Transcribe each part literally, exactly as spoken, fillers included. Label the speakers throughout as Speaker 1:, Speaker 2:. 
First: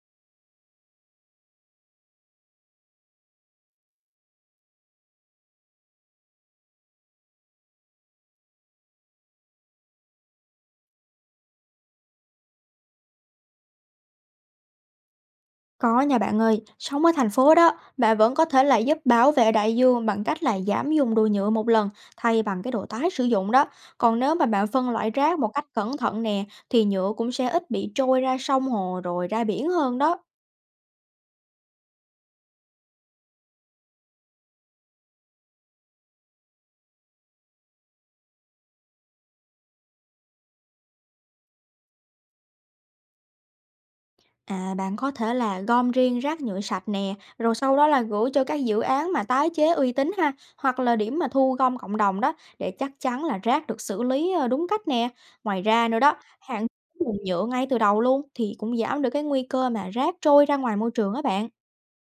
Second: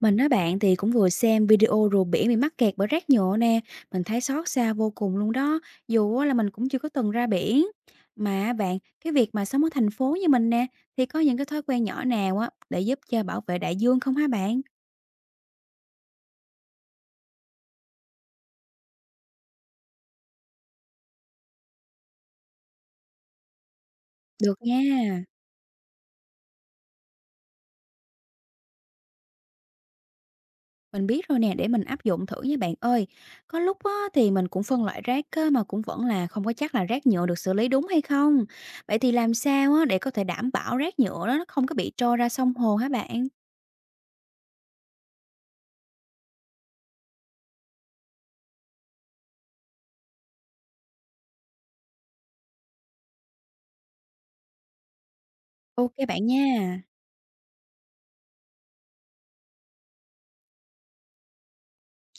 Speaker 1: Mình á bạn thì cũng vừa xem video rùa biển bị mắc kẹt bởi rác nhựa nè, mình thấy xót xa vô cùng luôn đó, dù á là mình cũng chưa có từng ra biển. Mà á bạn, cái việc mà sống ở thành phố như mình nè, thì có những cái thói quen nhỏ nào á để giúp cho bảo vệ đại dương không hả bạn?
Speaker 2: Có nha bạn ơi, sống ở thành phố đó, bạn vẫn có thể là giúp bảo vệ đại dương bằng cách là giảm dùng đồ nhựa một lần thay bằng cái đồ tái sử dụng đó. Còn nếu mà
Speaker 1: Được
Speaker 2: bạn phân loại
Speaker 1: nha.
Speaker 2: rác một cách cẩn thận nè, thì nhựa cũng sẽ ít bị trôi ra sông hồ rồi ra biển hơn đó.
Speaker 1: Mình biết rồi nè, để mình áp dụng thử nha bạn ơi. Có lúc á, thì mình cũng phân loại rác á, mà cũng vẫn là không có chắc là rác nhựa được xử lý đúng hay không. Vậy thì làm sao á, để có thể đảm bảo rác nhựa đó nó không có bị trôi ra sông hồ hả bạn?
Speaker 2: À, bạn có thể là gom riêng rác nhựa sạch nè, rồi sau đó là gửi cho các dự án mà tái chế uy tín ha, hoặc là điểm mà thu gom cộng đồng đó để chắc chắn là rác được xử lý ờ, đúng cách nè. Ngoài ra
Speaker 1: Ok
Speaker 2: nữa đó,
Speaker 1: bạn
Speaker 2: hạn
Speaker 1: nha.
Speaker 2: chế nguồn nhựa ngay từ đầu luôn thì cũng giảm được cái nguy cơ mà rác trôi ra ngoài môi trường á bạn.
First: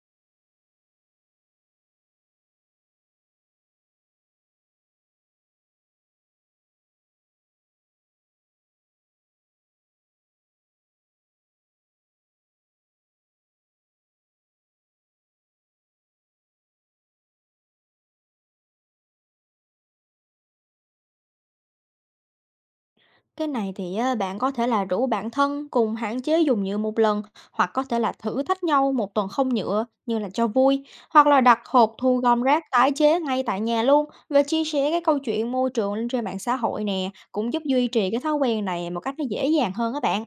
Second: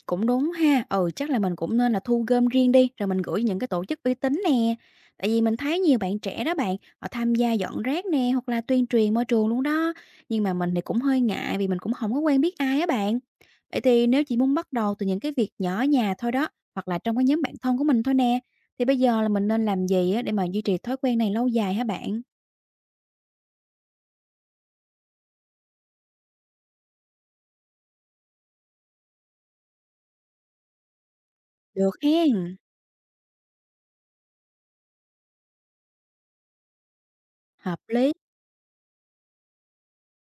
Speaker 1: Cũng đúng ha, ừ, chắc là mình cũng nên là thu gom riêng đi, rồi mình gửi những cái tổ chức uy tín nè. Tại vì mình thấy nhiều bạn trẻ đó bạn, họ tham gia dọn rác nè, hoặc là tuyên truyền môi trường luôn đó. Nhưng mà mình thì cũng hơi ngại vì mình cũng không có quen biết ai á bạn. Vậy thì nếu chỉ muốn bắt đầu từ những cái việc nhỏ nhà thôi đó, hoặc là trong cái nhóm bạn thân của mình thôi nè, thì bây giờ là mình nên làm gì á để mà duy trì thói quen này lâu dài hả bạn?
Speaker 2: Cái này thì á, bạn có thể là rủ bạn thân cùng hạn chế dùng nhựa một lần, hoặc có thể là thử thách nhau một tuần không nhựa như là cho vui, hoặc là đặt hộp
Speaker 1: Được
Speaker 2: thu gom
Speaker 1: hen,
Speaker 2: rác tái chế ngay tại nhà luôn, và chia sẻ cái câu chuyện môi trường lên trên mạng xã hội nè cũng giúp
Speaker 1: hợp
Speaker 2: duy trì
Speaker 1: lý.
Speaker 2: cái thói quen này một cách nó dễ dàng hơn các bạn.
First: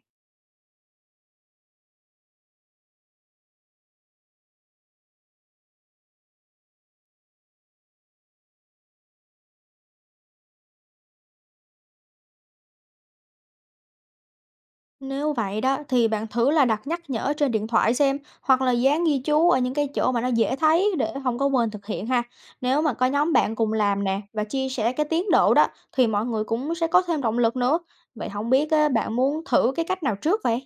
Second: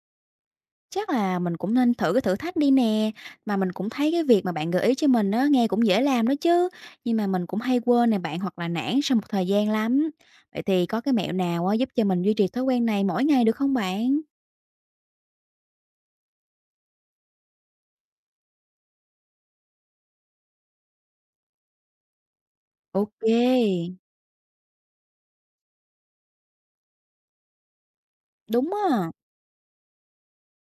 Speaker 1: Chắc là mình cũng nên thử cái thử thách đi nè, mà mình cũng thấy cái việc mà bạn gợi ý cho mình á, nghe cũng dễ làm đó chứ, nhưng mà mình cũng hay quên nè bạn hoặc là nản sau một thời gian lắm. Vậy thì có cái mẹo nào á, giúp cho mình duy trì thói quen này mỗi ngày được không bạn?
Speaker 2: Nếu vậy đó thì bạn thử là đặt nhắc nhở trên điện thoại xem, hoặc là dán ghi chú ở những cái chỗ mà nó dễ thấy để không có quên thực hiện ha. Nếu mà có
Speaker 1: Ok,
Speaker 2: nhóm bạn cùng làm nè và chia sẻ cái tiến độ đó, thì mọi người cũng sẽ có thêm động lực nữa. Vậy không biết
Speaker 1: đúng
Speaker 2: á,
Speaker 1: á.
Speaker 2: bạn muốn thử cái cách nào trước vậy?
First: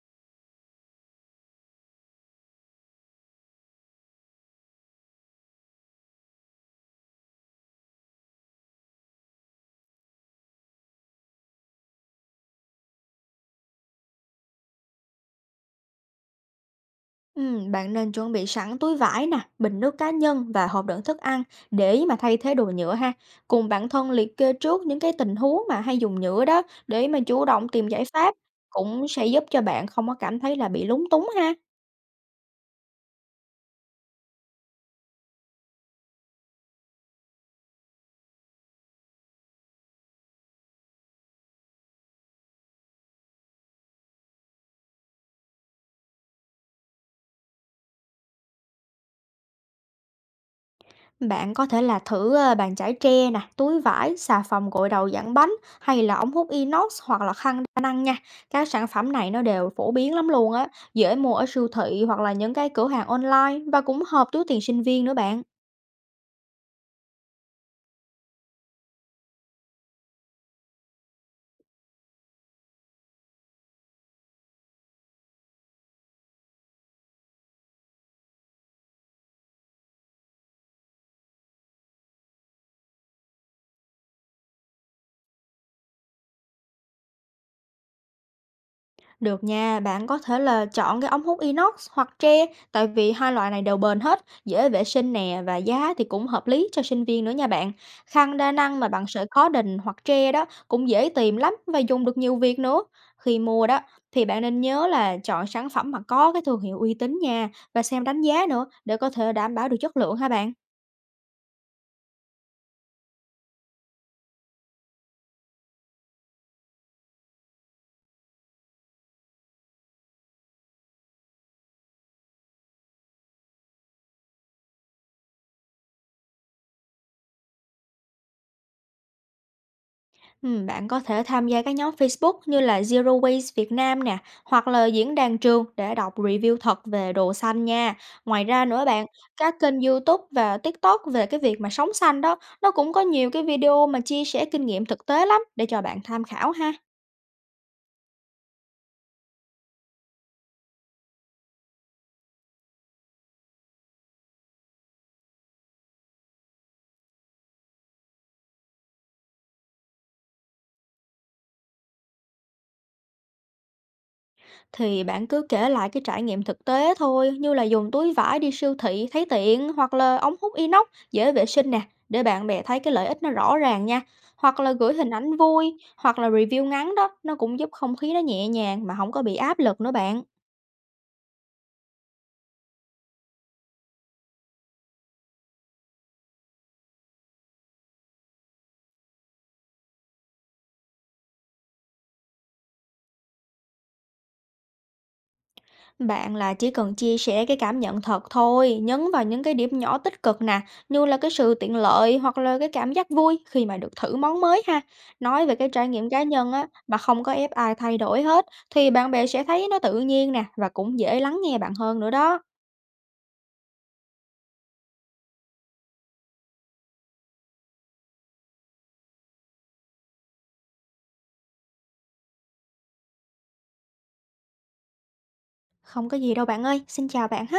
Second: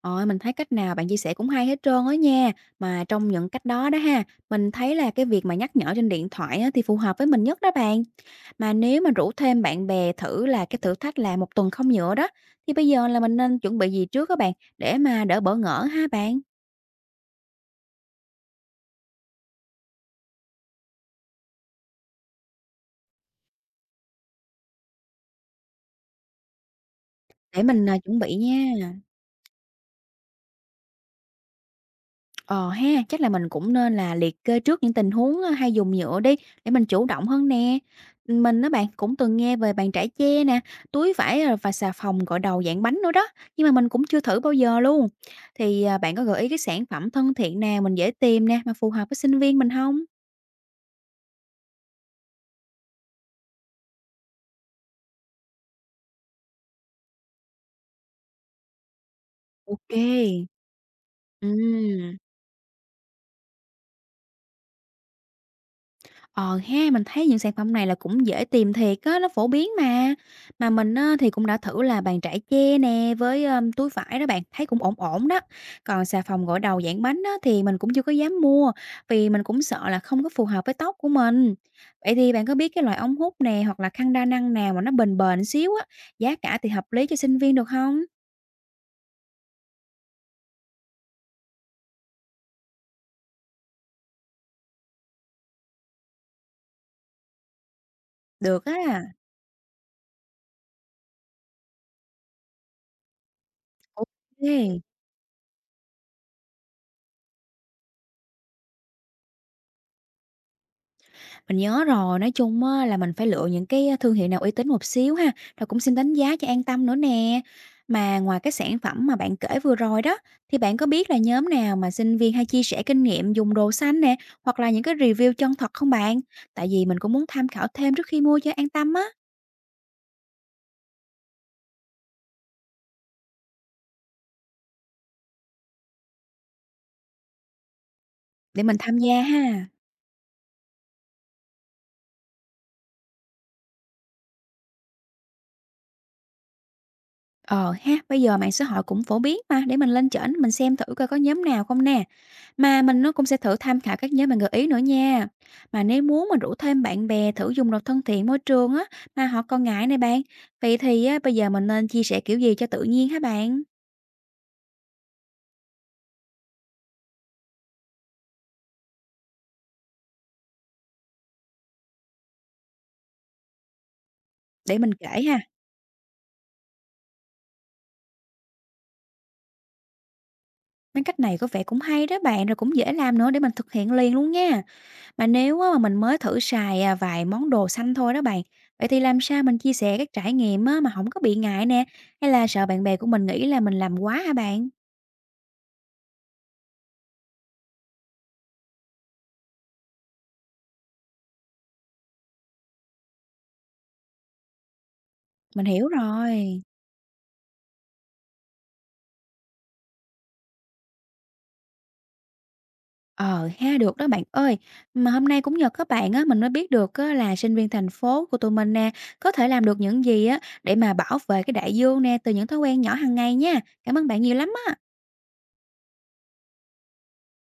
Speaker 1: Ôi, mình thấy cách nào bạn chia sẻ cũng hay hết trơn á nha. Mà trong những cách đó đó ha, mình thấy là cái việc mà nhắc nhở trên điện thoại á, thì phù hợp với mình nhất đó bạn. Mà nếu mà rủ thêm bạn bè thử là cái thử thách là một tuần không nhựa đó, thì bây giờ là mình nên chuẩn bị gì trước các bạn, để mà đỡ bỡ ngỡ ha bạn?
Speaker 2: Ừm, bạn nên chuẩn bị sẵn túi vải nè, bình nước cá nhân và hộp đựng thức ăn để mà thay thế đồ nhựa ha. Cùng bản thân liệt kê trước những cái tình huống mà hay dùng nhựa đó để mà chủ
Speaker 1: Để
Speaker 2: động
Speaker 1: mình,
Speaker 2: tìm
Speaker 1: à,
Speaker 2: giải
Speaker 1: chuẩn
Speaker 2: pháp,
Speaker 1: bị nha.
Speaker 2: cũng sẽ giúp cho bạn không có cảm thấy là bị lúng túng ha.
Speaker 1: Ờ ha, chắc là mình cũng nên là liệt kê trước những tình huống, a, hay dùng nhựa đi, để mình chủ động hơn nè. Mình á bạn, cũng từng nghe về bàn chải che nè, túi vải, rồi và xà phòng gội đầu dạng bánh nữa đó, nhưng mà mình cũng chưa thử bao giờ luôn. Thì, à, bạn có gợi ý cái sản phẩm thân thiện nào mình dễ tìm nè, mà phù hợp với sinh viên mình không?
Speaker 2: Bạn có thể là thử ờ, bàn chải tre nè, túi vải, xà phòng gội đầu dạng bánh, hay là ống hút inox, hoặc là khăn đa năng nha. Các sản phẩm này nó đều
Speaker 1: Ok.
Speaker 2: phổ biến lắm
Speaker 1: Kê.
Speaker 2: luôn á, dễ mua ở siêu thị hoặc là những cái cửa hàng online, và cũng hợp túi tiền sinh viên nữa bạn.
Speaker 1: Ờ ha, mình thấy những sản phẩm này là cũng dễ tìm thiệt á, nó phổ biến mà. Mà mình á, thì cũng đã thử là bàn chải che nè với ờm, túi vải đó bạn, thấy cũng ổn ổn đó. Còn xà phòng gội đầu dạng bánh á, thì mình cũng chưa có dám mua vì mình cũng sợ là không có phù hợp với tóc của mình. Vậy thì bạn có biết cái loại ống hút nè hoặc là khăn đa năng nào mà nó bền bền xíu á, giá cả thì hợp lý cho sinh viên được không?
Speaker 2: Được nha, bạn có thể là chọn cái ống hút inox hoặc tre, tại vì hai loại này đều bền hết, dễ vệ sinh nè và giá thì cũng hợp lý cho sinh viên nữa nha bạn. Khăn đa
Speaker 1: Được á.
Speaker 2: năng mà bằng sợi khó đình hoặc tre đó cũng dễ tìm lắm, và dùng được nhiều việc nữa. Khi mua đó thì bạn nên
Speaker 1: Ok.
Speaker 2: nhớ là chọn sản phẩm mà có cái thương hiệu uy tín nha, và xem đánh giá nữa để có thể đảm bảo được chất lượng ha bạn.
Speaker 1: Mình nhớ rồi, nói chung á là mình phải lựa những cái thương hiệu nào uy tín một xíu ha, rồi cũng xin đánh giá cho an tâm nữa nè. Mà ngoài cái sản phẩm mà bạn kể vừa rồi đó, thì bạn có biết là nhóm nào mà sinh viên hay chia sẻ kinh nghiệm dùng đồ xanh nè, hoặc là những cái review chân thật không bạn? Tại vì mình cũng muốn tham khảo thêm trước khi mua cho an tâm á,
Speaker 2: Ừm, bạn có thể tham gia các nhóm Facebook như là Zero Waste Việt Nam nè, hoặc là diễn đàn trường để đọc review thật về đồ xanh nha. Ngoài
Speaker 1: để
Speaker 2: ra
Speaker 1: mình
Speaker 2: nữa
Speaker 1: tham
Speaker 2: bạn,
Speaker 1: gia
Speaker 2: các
Speaker 1: ha.
Speaker 2: kênh YouTube và TikTok về cái việc mà sống xanh đó, nó cũng có nhiều cái video mà chia sẻ kinh nghiệm thực tế lắm để cho bạn tham khảo ha.
Speaker 1: Ờ ha, bây giờ mạng xã hội cũng phổ biến mà, để mình lên trển mình xem thử coi có nhóm nào không nè. Mà mình nó cũng sẽ thử tham khảo các nhóm bạn gợi ý nữa nha. Mà nếu muốn mình rủ thêm bạn bè thử dùng đồ thân thiện môi trường á, mà họ còn ngại này bạn. Vậy thì á, bây giờ mình nên chia sẻ kiểu gì cho tự nhiên hả bạn?
Speaker 2: Thì bạn cứ kể lại cái trải nghiệm thực tế thôi, như là dùng túi vải đi siêu thị thấy tiện, hoặc là ống hút inox dễ vệ sinh nè, để bạn bè thấy cái lợi ích nó rõ ràng nha. Hoặc là
Speaker 1: Để
Speaker 2: gửi
Speaker 1: mình
Speaker 2: hình
Speaker 1: kể
Speaker 2: ảnh
Speaker 1: ha,
Speaker 2: vui, hoặc là review ngắn đó, nó cũng giúp không khí nó nhẹ nhàng mà không có bị áp lực nữa bạn.
Speaker 1: mấy cách này có vẻ cũng hay đó bạn, rồi cũng dễ làm nữa để mình thực hiện liền luôn nha. Mà nếu á mà mình mới thử xài, à, vài món đồ xanh thôi đó bạn, vậy thì làm sao mình chia sẻ các trải nghiệm á mà không có bị ngại nè, hay là sợ bạn bè của mình nghĩ là mình làm quá hả bạn?
Speaker 2: Bạn là chỉ cần chia sẻ cái cảm nhận thật thôi, nhấn vào những cái điểm nhỏ tích cực nè, như là cái sự tiện lợi hoặc là cái cảm giác vui khi mà được thử món mới ha. Nói về
Speaker 1: Mình
Speaker 2: cái trải
Speaker 1: hiểu
Speaker 2: nghiệm cá nhân
Speaker 1: rồi.
Speaker 2: á, mà không có ép ai thay đổi hết, thì bạn bè sẽ thấy nó tự nhiên nè, và cũng dễ lắng nghe bạn hơn nữa đó.
Speaker 1: Ờ ha, được đó bạn ơi. Mà hôm nay cũng nhờ các bạn á, mình mới biết được á là sinh viên thành phố của tụi mình nè, có thể làm được những gì á để mà bảo vệ cái đại dương nè từ những thói quen nhỏ hàng ngày nha. Cảm ơn bạn nhiều lắm á.
Speaker 2: Không có gì đâu bạn ơi, xin chào bạn ha.